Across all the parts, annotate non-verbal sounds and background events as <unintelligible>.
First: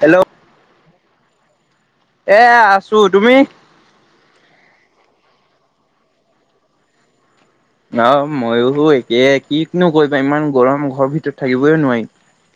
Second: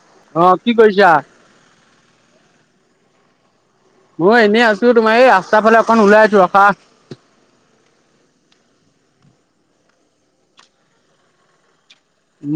Hello অ', কি কৰিছা? এ, আছোঁ, তুমি? ময়ো এনেই আছোঁ, তোমাৰ এই ৰাস্তাৰ ফালে অকণ ওলাই আহিছোঁ ৰখা। অ', মইয়ো একেই কিনো কৰিবা, ইমান গৰম ঘৰৰ ভিতৰত থাকিবই নোৱাৰি।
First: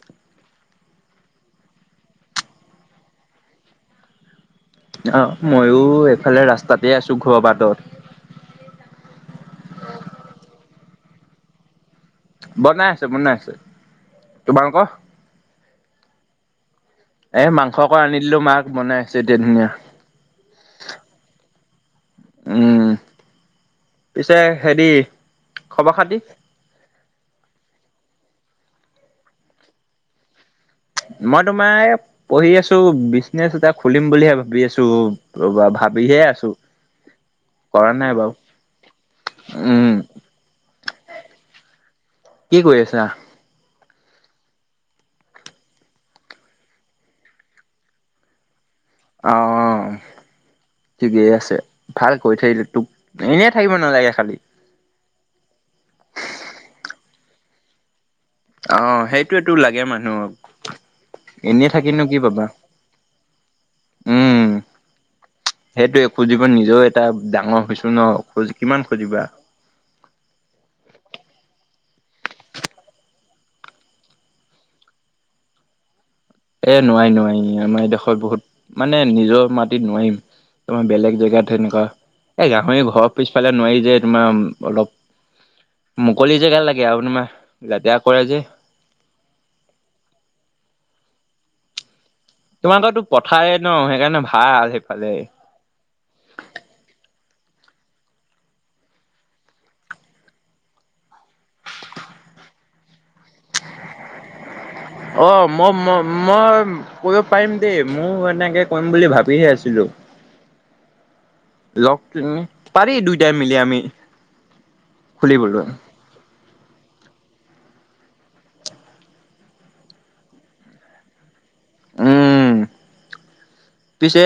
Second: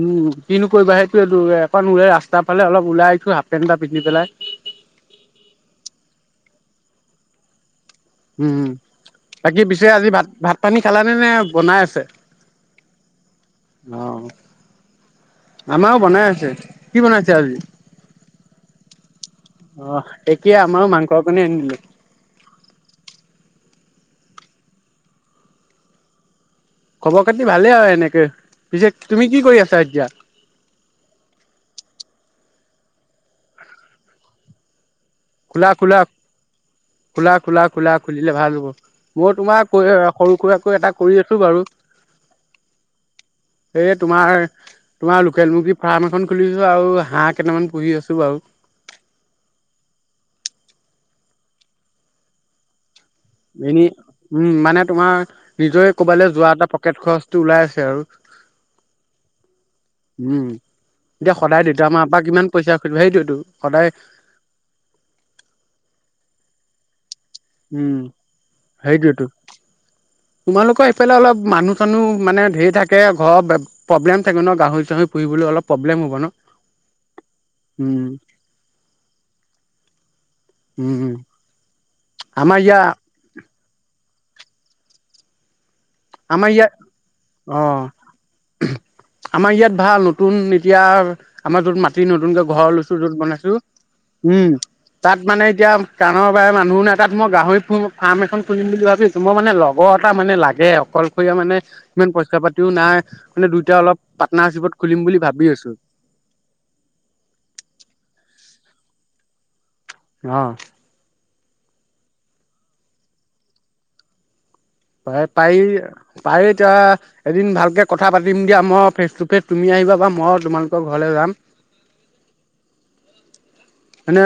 উম, কিনো কৰিবা সেইটোৱেটো, এপাক ৰাস্তাৰ ফালে অলপ ওলাই আহিছোঁ হাফ পেণ্ট এটা পিন্ধি পেলাই। অ'- ময়ো এইফালে ৰাস্তাতে আছো ঘৰ বাটত। উম, খেলা <unintelligible> নে বনাই আছে। বনাই আছে- বনাই আছে। তোমালোকৰ? আমাৰও বনাই আছে। কি এ- মাংস অকন আনি দিলো মাক বনাইছে। আ-হ এতিয়া আমাৰো মাংস অকনে আনী দিলে। উম। পিছে হেৰি খবৰ খাতি- খবৰ খাতি ভালে আৰু এনেকে। পিছে তুমি কি কৰি আছা এতিয়া? মই তোমাৰ এই পঢ়ি আছো বিজনেছ এটা খুলিম বুলি ভাবি আছো। খোলা -খোলা ভাবিহে আছো। খোলা -খোলা- কৰা খোলা নাই বাৰু খুলিলে ভাল হ'ব। মই তোমাৰ উম সৰু-সুৰাকৈ এটা কৰি আছো বাৰু। কি কৰি আছা? তোমাৰ- তোমাৰ লোকেল মুৰ্গী ফাৰ্ম এখন খুলিছো আৰু হাঁহ কেইটামান পুহি আছো বাৰু। অ-অ- ঠিকেই আছে। ভাল কৈছে যে তোক। এনেই থাকিব এনে- নালাগে খালি। উম- মানে তোমাৰ নিজৰে ক'বালৈ যোৱা এটা পকেট খৰচ- টো ওলাই আছে আৰু। অ- সেইটোৱেটো লাগে মানুহক উম। এতিয়া সদায় এনেই দেউতা থাকিনো মাৰ কি পৰা পাবা? কিমান পইচা খুজিব সেইটোৱেটো সদায় উম- সেইটোৱেই একোজি <unintelligible> নিজেও এটা- ডাঙৰ হৈছো ন উম- খোজ কিমান খুজিবা। সেইটোেৱেতো। তোমালোকৰ এইফালে অলপ মানুহ- মানে ধেৰ থাকে ঘৰ প্ৰবলেম চাগে ন? গাহৰি- চাহৰি পুহিবলৈ অলপ প্ৰব্লেম হ'ব ন? এ নোৱাৰি নোৱাৰি, আমাৰ উম দেশৰ বহুত মানে নিজৰ মাটিত নোৱাৰিম, তোমাৰ উম বেলেগ জেগাত তেনেকুৱা। এই, আমাৰ ইয়াৰ গাহৰি ঘৰৰ পিছফালে নোৱাৰি যে। এতো ময় উম অলপ। মুকলি আমাৰ জেগা ইয়াত, লাগে আৰু তোমাৰ অ লেতেৰা কৰে যে আমাৰ ইয়াত ভাল নতুন এতিয়া। আমাৰ তোৰ মাত। তি নতুনকে ঘৰ লৈছো তোমালোকৰতো য'ত বনাইছো, পথাৰে ন সেইকাৰণে উম ভাল সেইফালে। তাত মানে এতিয়া কাণৰ বাই মানুহ নাই তাত মই গাহৰি পু ফাৰ্ম এখন খুলিম বুলি ভাবিছো, মো মানে লগৰ এটা মানে লাগে অ। কলশৰীয়া মানে, ইমান পইচা পাতিও নাই। মানে দুইটা অলপ পাৰ্টনাৰশ্বিপত খুলিম বুলি অ ভাবি আছো মই ম মই কৰিব পাৰিম দেই, মোৰ এনেকে। কৰিম বুলি ভাবিহে আছিলো। অ। লগ তুমি, পাৰি দুইটাই মিলি আমি। পা পাৰি খুলিবলৈ পাৰে এতিয়া, এদিন ভালকে কথা পাতিম দিয়া, মই ফেচ টু ফেচ তুমি আহিবা বা মই তোমালোকৰ ঘৰলৈ যাম। উম। মানে পিছে,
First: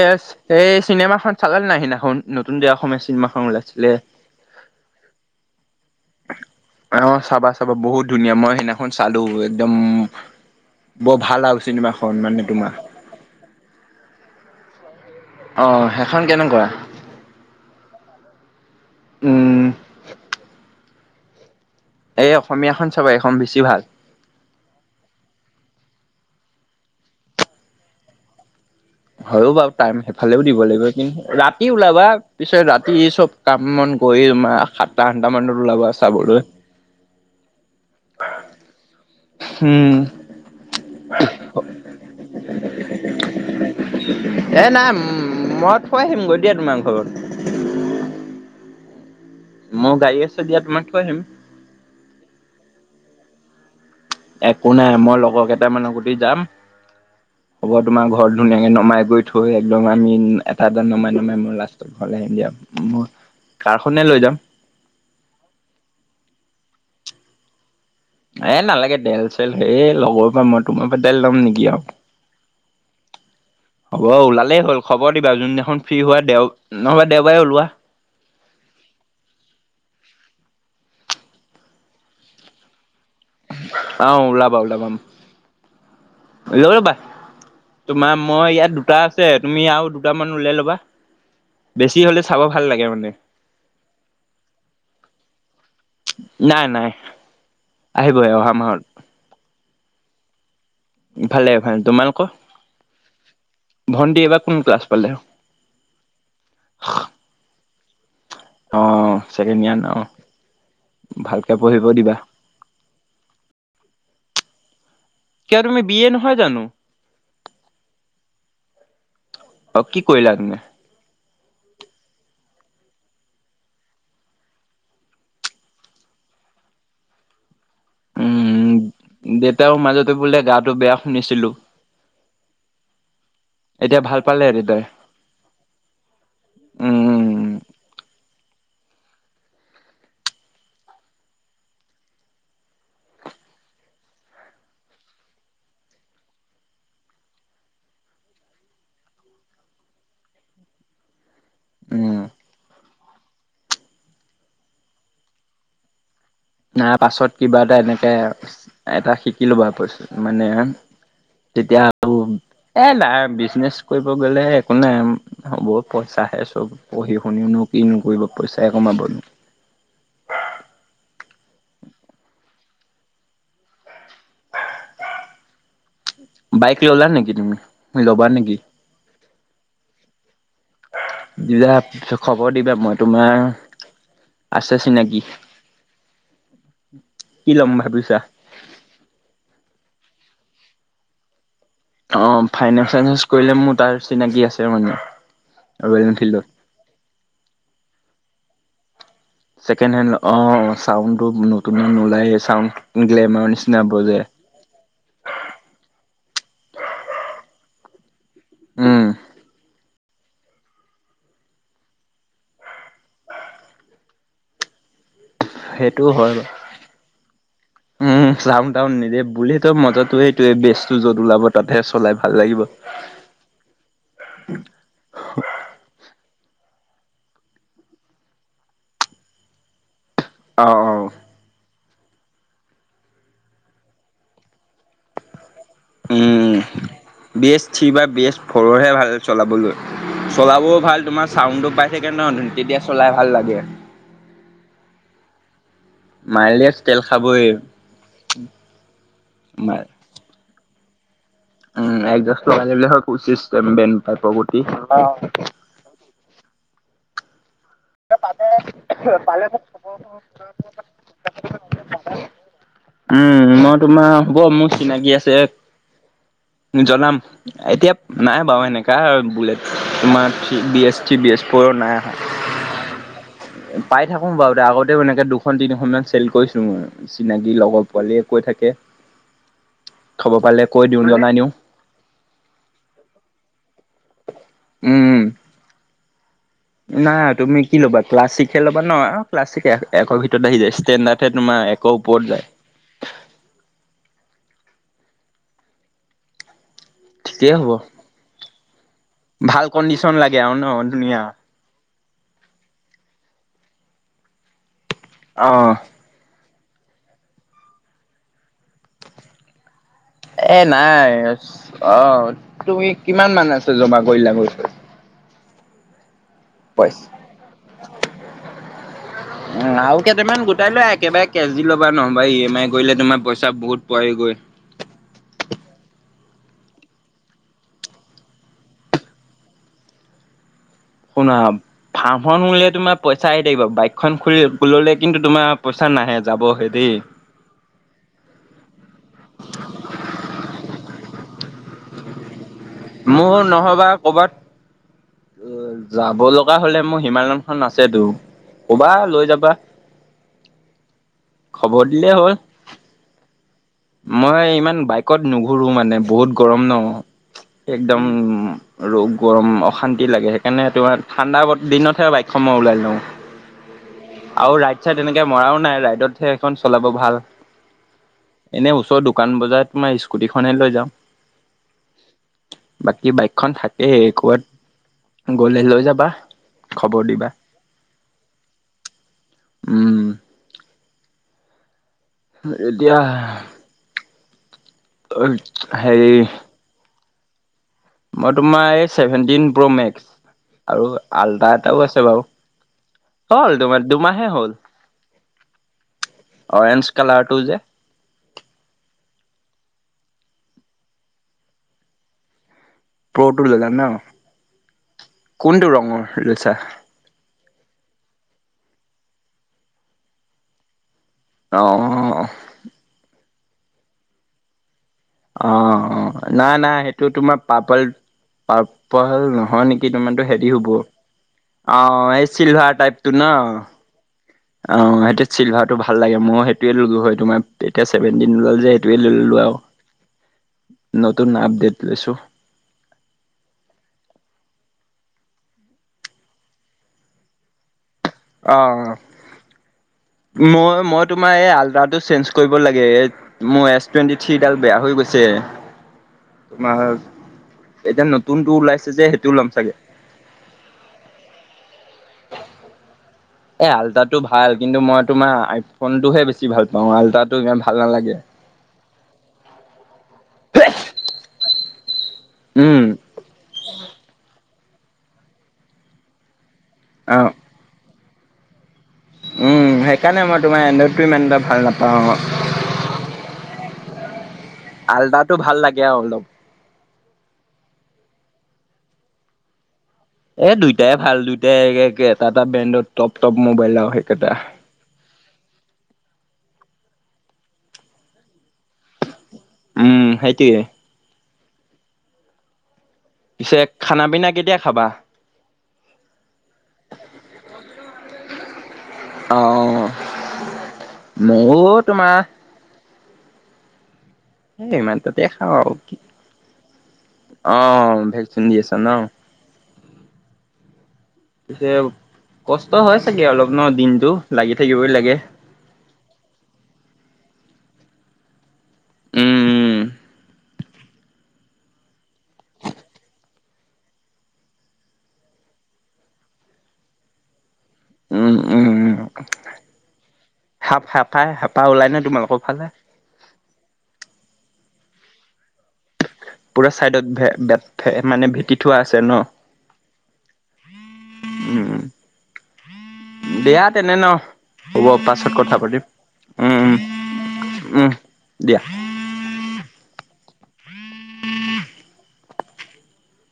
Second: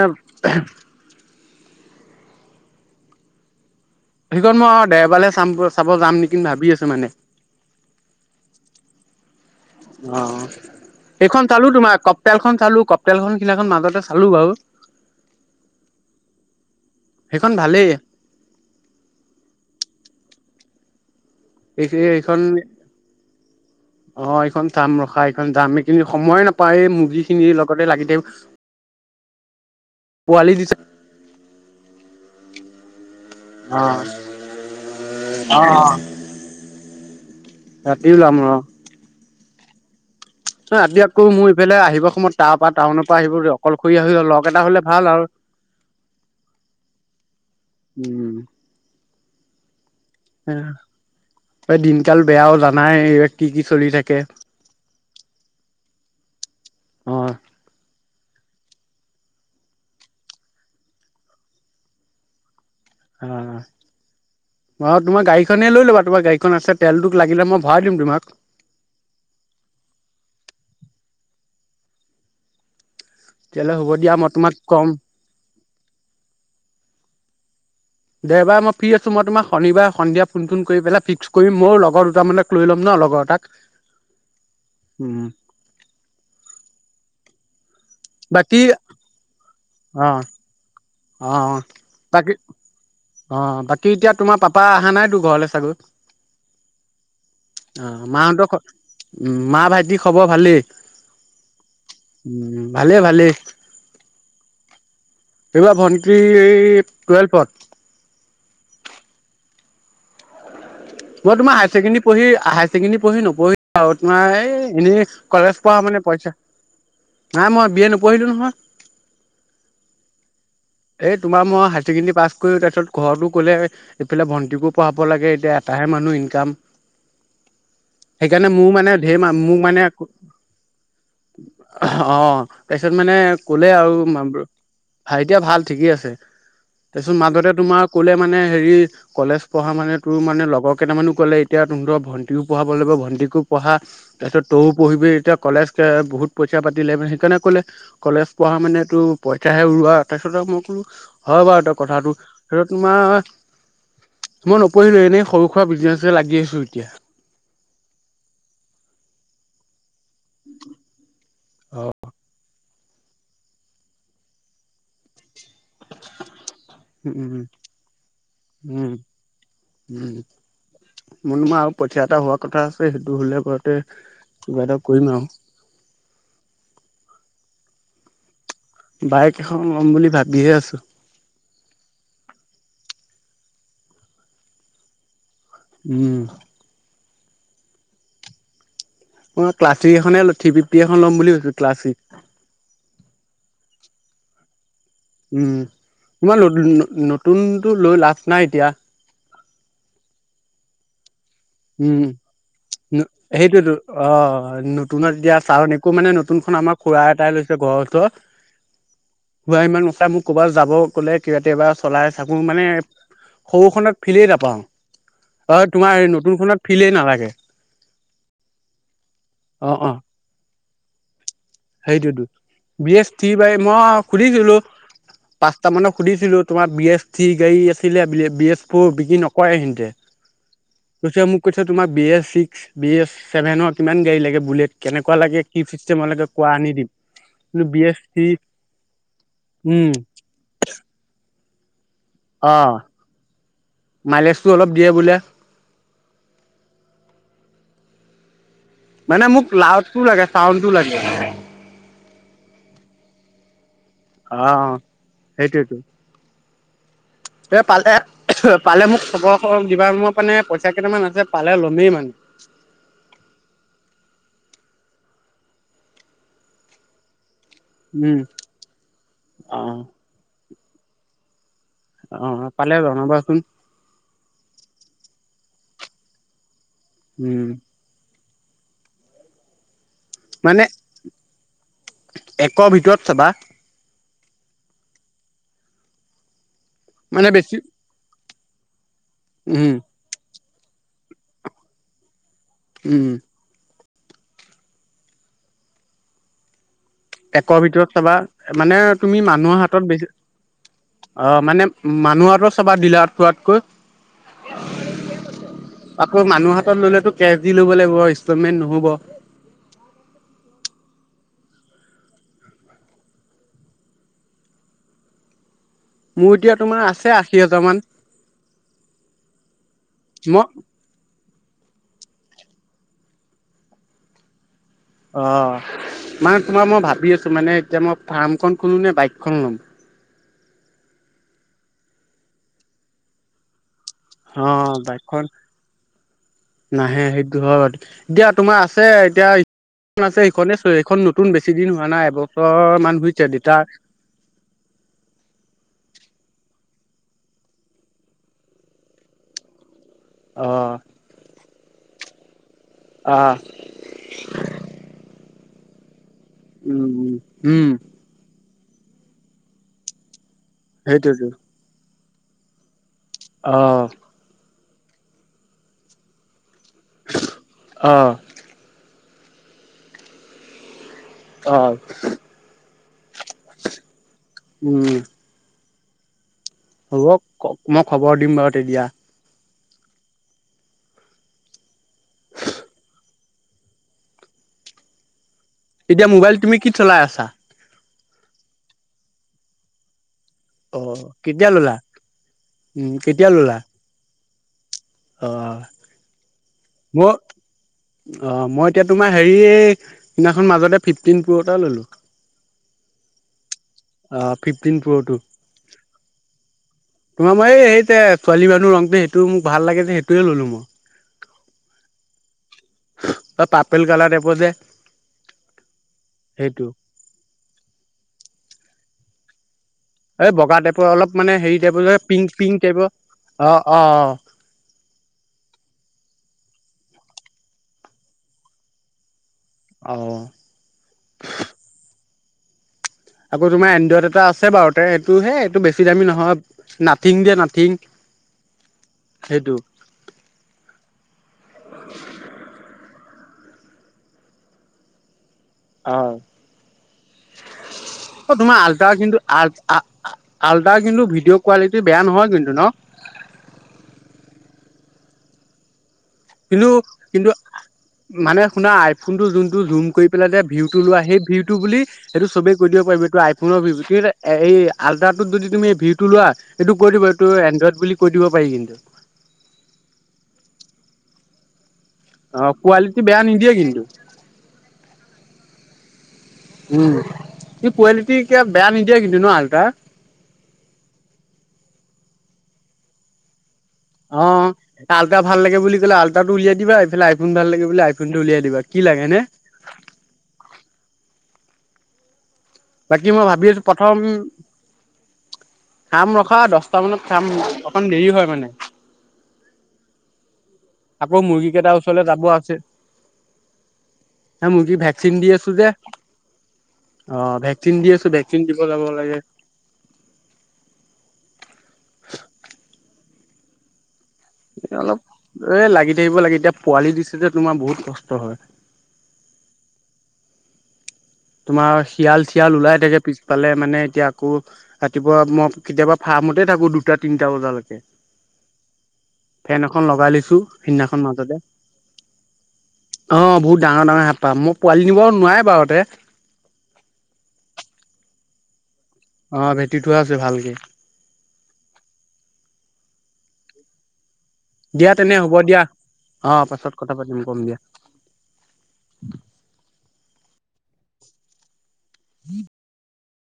এই চিনেমা খন। চালে নাই সিদিনাখন নতুন যে অসমীয়া চিমাখন ওলাইছিলে। সেইখন মই দেওবালে চাম গৈ। অ চাবা চাবা বহুত ধুনীয়া মই সেইদিনাখন। চালো। একদম অ বৰ ভাল এইখন আৰু চালো, তোমাৰ চিনেমাখন মানে কপটেলখন তোমাৰ চালো কপটেল খন সিদিনাখন মাজতে চালো বাৰু। অহ সেইখন কেনেকুৱা? সেইখন ভালেই উমঃ এইখিনি এইখন, চাবা এইখন বেছি ভাল অ এইখন চাম ৰখা এইখন দামি কিনি সময়ে নাপায় মুৰ্গি খিনি লগতে লাগি থাক। হয়ও বাৰু টাইম সেইফালেও দিব দিছে লাগিব, কিন্তু ৰাতি ওলাবা পিছে ৰাত ইছব। কাম মন কৰি তমাৰ সাতটা আঠটা অ মানত ওলাব চাবলৈ। ৰাতি ওলাম উম। অ' ৰাতি আকৌ মোৰ ইফালে আহিবৰ সময়ত তাৰ পৰা টাউনৰ পৰা আহিবলৈ অকলশৰ হয়, লগ এ এটা হলে নাই ভাল আৰু মই থৈ আহিমগৈ দিয়া তোমাৰ ঘৰত উম। মোৰ গাড়ী আছে দিয়া তোমাক থৈ আহিম এই দিনকাল বেয়াও জানাই। কি কি চলি থাক। একো নাই, মই লগৰ কেইটামানৰ সতি যাম অ হ'ব তোমাৰ ঘৰত ধুনীয়াকে নমাই গৈ। থৈ একদম আমি এটা এটা নমাই নমাই মই লাষ্টত ঘৰলৈ আহিম দিয়ক। অ' বাৰ তোমাৰ গাড়ীখনে লৈ ল'বা তোমাৰ গাড়ীখন আছে। তেলটোক লাগিলে মই ভৰাই দিম তোমাক এ নালাগে দেল চেল হে লগৰৰ পৰা মই ত ম পদেল লাম নেয় তেতিয়াহ'লে হ'ব দিয়া মই তোমাক ওলালেই হ'ল ক'ম খবৰ দিবা যোনদিনাখন ফ্ৰী হোৱা দেও নহবা দেওবাৰে ওলোৱা কোন কোন কৰি পেলাই ফিক্স কৰিম মোৰ লগৰ দুটামানক লৈ ল'ম ন লগৰ এটাক আহ ওলাবা ওলাবা উম ব তোমাৰ মই বাকী ইয়াত দুটা আছে তুমি আৰু অ দুটামান ওলাই ল'বা অ' অ' বেছি হ'লে বাকী চাব ভাল লাগে মানে অ বাকী এতিয়া তোমাৰ পাপা অহা নাই তো ঘৰলে চাগত, নাই নাই অ আহিবহ অহা মাহত কি কি খবৰ ভালেই? ইফালেফালে তোমালোক উম ভালেই ভালেই ভন্টি এইবাৰ কোন ক্লাছ পালে? এইবা ভণ্টি টুৱেলভত। অ', ছেকেণ্ড ইয়াৰ ন। মই ভালকে তোমাৰ পঢ়িব হায়ছেকেণ্ডেৰি দিবা পঢ়ি, হায়ছেকেণ্ডেৰি পঢ়ি নপঢ়িলো আও। তোমাৰ হেই এনেই কিয় কলেজ তুমি পঢ়া বি মানে এ নহয় পইচা, জানো নাই মই বি এ নপঢ়িলো নহয়। অ', কি কৰিলা তুমি? এই তোমাৰ মই হায়ছেকেণ্ডৰী পাছ কৰি তাৰপিছত ঘৰতো ক'লে, এইফালে ভণ্টিকো পঢ়াব লাগে এতিয়া এটাহে মানুহ ইনকাম সেইকাৰণে উম মোৰ মানে ধেৰ, মা-মোৰ দেউতাও মানে মাজতে বোলে গাটো বেয়া শুনিছিলো অ', তাৰপিছত মানে ক'লে আৰু এতিয়া ভাল পালে ভ দেউতাই হা এতিয়া ভাল ঠিকে আছে। তাৰপিছত উম মাজতে তোমাৰ ক'লে মানে হেৰি কলেজ পঢ়া মানে তোৰ মানে লগৰ কেইটামানো ক'লে এতিয়া তহঁতৰক ভন্টিও পঢ়াব লাগিব ভন্টিকো পঢ়া তাৰ পিছত তও পঢ়িবি এতিয়া কলেজক বহুত পইচা পাতিলে মানে সেইকাৰণে ক'লে কলেজ পঢ়া মানে তোৰ পইচাহে উৰুৱোৱা তাৰ পিছত মোক, কোনো, হয় বাৰু এ কথাটো! উম তোমাৰ ম মই নপঢ়িলো এনেই সৰু সুৰা বিজনেছ নাৰ পাছত কিবা এটা এনেকে এটা শিক ইল ব প পৰিছ। মানে তেতিয়া অ আৰু এ বিজনেছ কৰিব গ'লে একো নাই হ'ব পইচাহে চব পঢ়ি উম শুনিওনো কিনোকৰিব পইচাই উম কমাবনো মোৰো আৰু পইছা এটা হোৱা কথা আছে সেইটো হ'লে ঘৰতে কিবা এটা কৰিম আৰু বাইক ললা নেকি তুমি ল'বা নেকি বাইক এখন ল'ম বুলি ভাবিযহে আছো। দিবা খবৰ দিবা মই তোমাৰ আছে চিনাকি উম কি ল'ম ভাবিছা মই ক্লাছিক এখনে থি ফিফটি এখন ল'ম বুলি ভাবিছোঁ। অ ফাইনেন্স চানেইন্স কৰিলে মোৰ তাৰ চিনাকি আছে মানে উম ৰয়েল এনফিল্ডত। তোমাৰ নতুনটো লৈ লাভ নাই এতিয়া ছেকেণ্ড হেণ্ড অ চাউণ্ড নতুন উম নোলায় গ্লেমাৰৰ সেইটো নিচিনা অ বজে। নতুনত এতিয়া চাউণ্ড একো মানে নতুনখন আমাৰ খুৰা এটাই লৈছে ঘৰ ক উম, <inaudible> হয়াইমান <unintelligible> <unintelligible> এটা মোক ক'ৰবাত যাব গ'লে কেতিয়াবা চলাই থাকো মানে সৰুখনক ফিলেই নাপাওঁ। হয় তোমাৰ সেইটো হয় নতুনখনত ফিলেই নালাগে উম চাওন তাওন নিদে অ বুলেতই অ মজাতো সেইটোয়ে বেছ চুজত ওলাব তাতহে চলাই সেইটোতো ভাল লাগিব। বি এছ থ্ৰি বাইক মই সুধিছিলো পাঁচটা মানত সুধিছিলো তোমাৰ বি এছ থ্ৰী গাড়ী আছিলে বি এছ ফৰ বিক্ৰী নকৰে সিহঁতে অ', অ', কৈছে মোক কৈছে তোমাক B S six B S ছেভেনৰ কিমান গাড়ী লাগে বুলেট কেনেকুৱা লাগে সি ফিষ্টেমলগত <unintelligible> <unintelligible> উম বি এছ থ্ৰী বা বি এছ ফ'ৰৰ হে ভাল চলাবলৈ উম চলাবও ভাল তোমাৰ চাউণ্ডটো পায়। অ মাইলেজটো অলপ দিয়ে বোলে মাইলেজ তেল খাবই মানে মোক লাউডটো লাগে চাউণ্ডটো লাগে <unintelligible> উম একজাজ লগাই ললে হল পচিছ তাৰ অ পৰবৰ্তী অ সেইটোৱেতো এই পালে পালে মোক খবৰ খ দিবা মই মানে পইচা কেইটামান আছে পালে লমেই মানে। উম মই তোমাৰ হ'ব মোৰ চিনাকি আছে জনাম। এতিয়া উম নাই বাৰু সেনেকা বুলেট অ তোমাৰ B S three B S ফ্ৰ অ পালে জান বাৰ! পাই থাকোম বাৰু দে আগতেও এনেকে দুখন তিনিখন মান চেল কৰিছো। ু উম চিনাকি লগৰ পোৱালি কৈ থাকে খবৰ মানে পাৰিলে কৈ দিওঁ জাই নিওঁ একৰ ভিতৰত চাবা উম! নাই মানে বেছি তুমি কি ল'বা ক্লাছিক ন ক্লাছিক উম এক ভিতৰত, আহি যায় ষ্টেডাৰহ তমাৰ একো ওপৰত যায়, উম! ঠিকেই একৰ হ'ব ভিতৰত তাৰ মানে তুমি মানুহৰ ভাল হাতত বেছি কণ্ডিচন লাগে আৰু ন' ধুনীয়া অ মানে মানুহৰ হাতত চাবা ডিলাৰত চোৱাতকৈ। অ'। আকৌ, মানুহৰ ল'লেতো কেচ দি ল'ব লাগিব, ইনষ্টলমেন্ট নহ'ব। এ, নাই অ', তুমি কিমান মান আছে জমা কৰিলা গৈ? মোৰ এতিয়া তোমাৰ পইচা? আছে আশি হেজাৰ মান। উম আৰু কেইটামান মই গোটাই লোৱা একেবাৰে কেচ দি ল'বা নহ'বা ই এম আই কৰিলে তোমাৰ পইচা বহুত পৰেগৈ। অ', মানে তোমাৰ মই ভাবি আছোঁ মানে এতিয়া মই ফাৰ্মখন খোলোনে বাইকখন ল'ম? শুনা, ফাৰ্মখন খুলিলে তোমাৰ পইচা আহি থাকিব, বাইক অ', বাইকখন নাহে যাবহে দেই নাহে, সেইটো হয়, দিয়া তোমাৰ আছে এতিয়া আছে <unintelligible> ইখন নতুন বেছি দিন হোৱা নাই, এব মোৰ নহ'বা কৰ'বাত যাব লগা হ'লে মোৰ হিমালয়নখন আছেতো, ক'বা লৈ যাবা। অঁহ। খবৰ দিলে হ'ল। মই ইমান বাইকত নুঘো ঘোৰু মানে। বহুত গৰম ন। উম উম একদম আৰু গৰম অশান্তি লাগে। সেইকাৰণে তোমাৰ সেইটোতো ঠাণ্ডা দিনতহে বাই <unintelligible> ওলাই যাওঁ। অহ। আৰু ৰাইত ছাইড এনেকে মৰাও নাই ৰাইটতহে খন চলাব ভাল অ এনে ওচৰ দু দোকান বজাৰত তোমাৰ স্কুটিখনে লৈ যাওঁ। অহ। বাক বাকী বাইকখন থাকেই ক'বাত উম গ'লে লৈ যা বাহ হ'ব, মই খবৰ দিম বাৰু তেতিয়া। উম। এতিয়াহ <unintelligible> এতিয়া, মোবাইল তুমি কি চলাই আছা? মই তোমাৰ এই ছেভেন টিন প্ৰ মেক্স অ আৰু কেতিয়া আলতা ললা? এটাও আছে বাৰু উম কেতিয়া ললা? হল দুমাহ দুমাহে হ'ল। উ <inaudible> অ মই কালাৰটো যে অ মই এতিয়া তোমাৰ হেৰি সদিনাখন মাজতে ফিফটিন পুৰটা ললো। প্ৰটো লজা ন অ ফিফটিন প্ৰ'টো। কোনটো ৰঙৰ লেচা? তোমাৰ মই এই সেই ছোৱালী মানুহ ৰংটো সেইটো মোক ভাল লাগে যে সেইটোৱে ললো মই। অ ত পাপেল কালাৰ এপ দে অ অ নাই নাই সেইটো তোমাৰ পাৰল প উপাল নহয় নেকি? তোমাৰতো এই হেৰি বগা হ'ব টাইপৰ অলপ মানে হেৰি টাইপৰ অ', এই পিংক পিংক চিলভাৰ টাইপটো ন? টাইপৰ অঁ অঁ। অ সেইটো চিলভাটো ভাল লাগে মই সেইটোৱে ললো হয় তোমাৰ এতিয়া চছেভেনটিন ওল যেইটোয়ে ললো আৰু। অ। নতুন আপদেট লৈছো। আকৌ তোমাৰ এনড্ৰইড এটা আছে বাৰু তে এইটো হে এইটো বেছি দামী নহয় নাথিং দিয়ে নাথিং অঁ, সেইটো। মই মই তোমাৰ এই আলটাটো চেঞ্জ কৰিব লাগে এই মোৰ এছ টুৱেণ্টি থ্ৰীডাল বেয়া হৈ গৈছে। অঁ তোমাৰ এতিয়া অঁ নতুনটো তোমাৰ আল্টা ওলাইছে যে কিন্তু সেইটো আ ল'ম চাগে। আল্টাৰ কিন্তু ভিডিঅ' কোৱালিটি বেয়া নহয় কিন্তু ন? এ আলতাতটো ভাল কিন্তু মই তোমাৰ আইফোনটোহে বেছি ভাল কিন্তু পাওঁ কিন্তু আল্ট্ৰাটো ইমান ভাল নালাগে। মানে শুনা আইফোনটো যোনটো জুম কৰি পেলাই যে ভিউটো লোৱা সেই ভিউ টো বুলি সেইটো চবে ক কৰি উম, দিব পাৰিব এইটো আইফোনৰ আল্ৰাটোত যদি তুমি এই ভিউটো লোৱা এইটো কৰি দিব অ'। এইটো এনড্ৰইড বুলি কৰি দিব পাৰি কিন্তু। উম সেইকাৰণে মই তোমাৰ এনদ্ৰটো ইমান এটা ভাল নাপাও। অ কোৱালিটি বেয়া নিদিয়ে কিন্তু। আলদাটো ভাল লাগে অলদম। উ কোৱালিটি ক বেয়া নিদিয়ে কিন্তু ন আালতটা? এ দুইটাই ভাল দুইটাই এটা এটা ব্ৰেণ্ডৰ টপ টপ ম অ কালত ভাল লাগে বুলি কলে আল্টা টো উলিয়াই দিব এইফাল আইফোন ভাল লাগে বুলি আইফোন উলাই দিব কি লাগে হয় নে? উম সেইটোৱেই। বাকী মই ভাবি পিছে আছো প্ৰথম খানা পিনা কেতিয়া খাবা? খাম ৰখা দশটা মানত খাম অকণ দেৰি হয় মানে। অঁ। আকৌ মুৰ্গী কেইটাৰ ওচৰলৈ যাব আছে। হ মই এ কি ইমান ভেকচিন তাতে দি আছো খাওঁ যে। আৰু কি অহ' ভেকচিন দি অ', আছোঁ, ভেকচিন দি দিব আছা যাব ন লাগে। পিছে কষ্ট হয় চাগে অলপ ন দিনটো লাগি থাকিবই অলপ লাগে। এই লাগি থাকিব লাগে। এতিয়া পোৱালি দিছে যে তোমাৰ বহুত কষ্ট হয়। উম, তোমাৰ শিয়াল চিয়াল ওলাই থাকে পিছফালে মানে এতিয়া আকৌ ৰাতিপুৱা মই কেতিয়াবা ফাৰ্মতে থাকোঁ দুটা তিনটা বজালৈকে। উম, উম, উম, ফেন এখন লগাই লৈছোঁ। সাপ সিদিনাখন সাপাই মাজতে সাপা ওলাই নে তোমালোকৰ ফালে? অ' বহুত ডাঙৰ ডাঙৰ হেঁপাহ মই পোৱালি নিব নোৱাৰে বাৰুতে। পুৰা চাইডত ভে ভে ভেট মানে ভেটি থোৱা আছে ন? আহ ভেটি উঠোৱা আছে ভালকে। উম, দিয়া তেনে ন। হ'ব দিয়া তেনে পাছত কথা দিয়া পাতিম অ উম পাছত কথা পাতিম কম দিয়া। উম উম দিয়া। হম।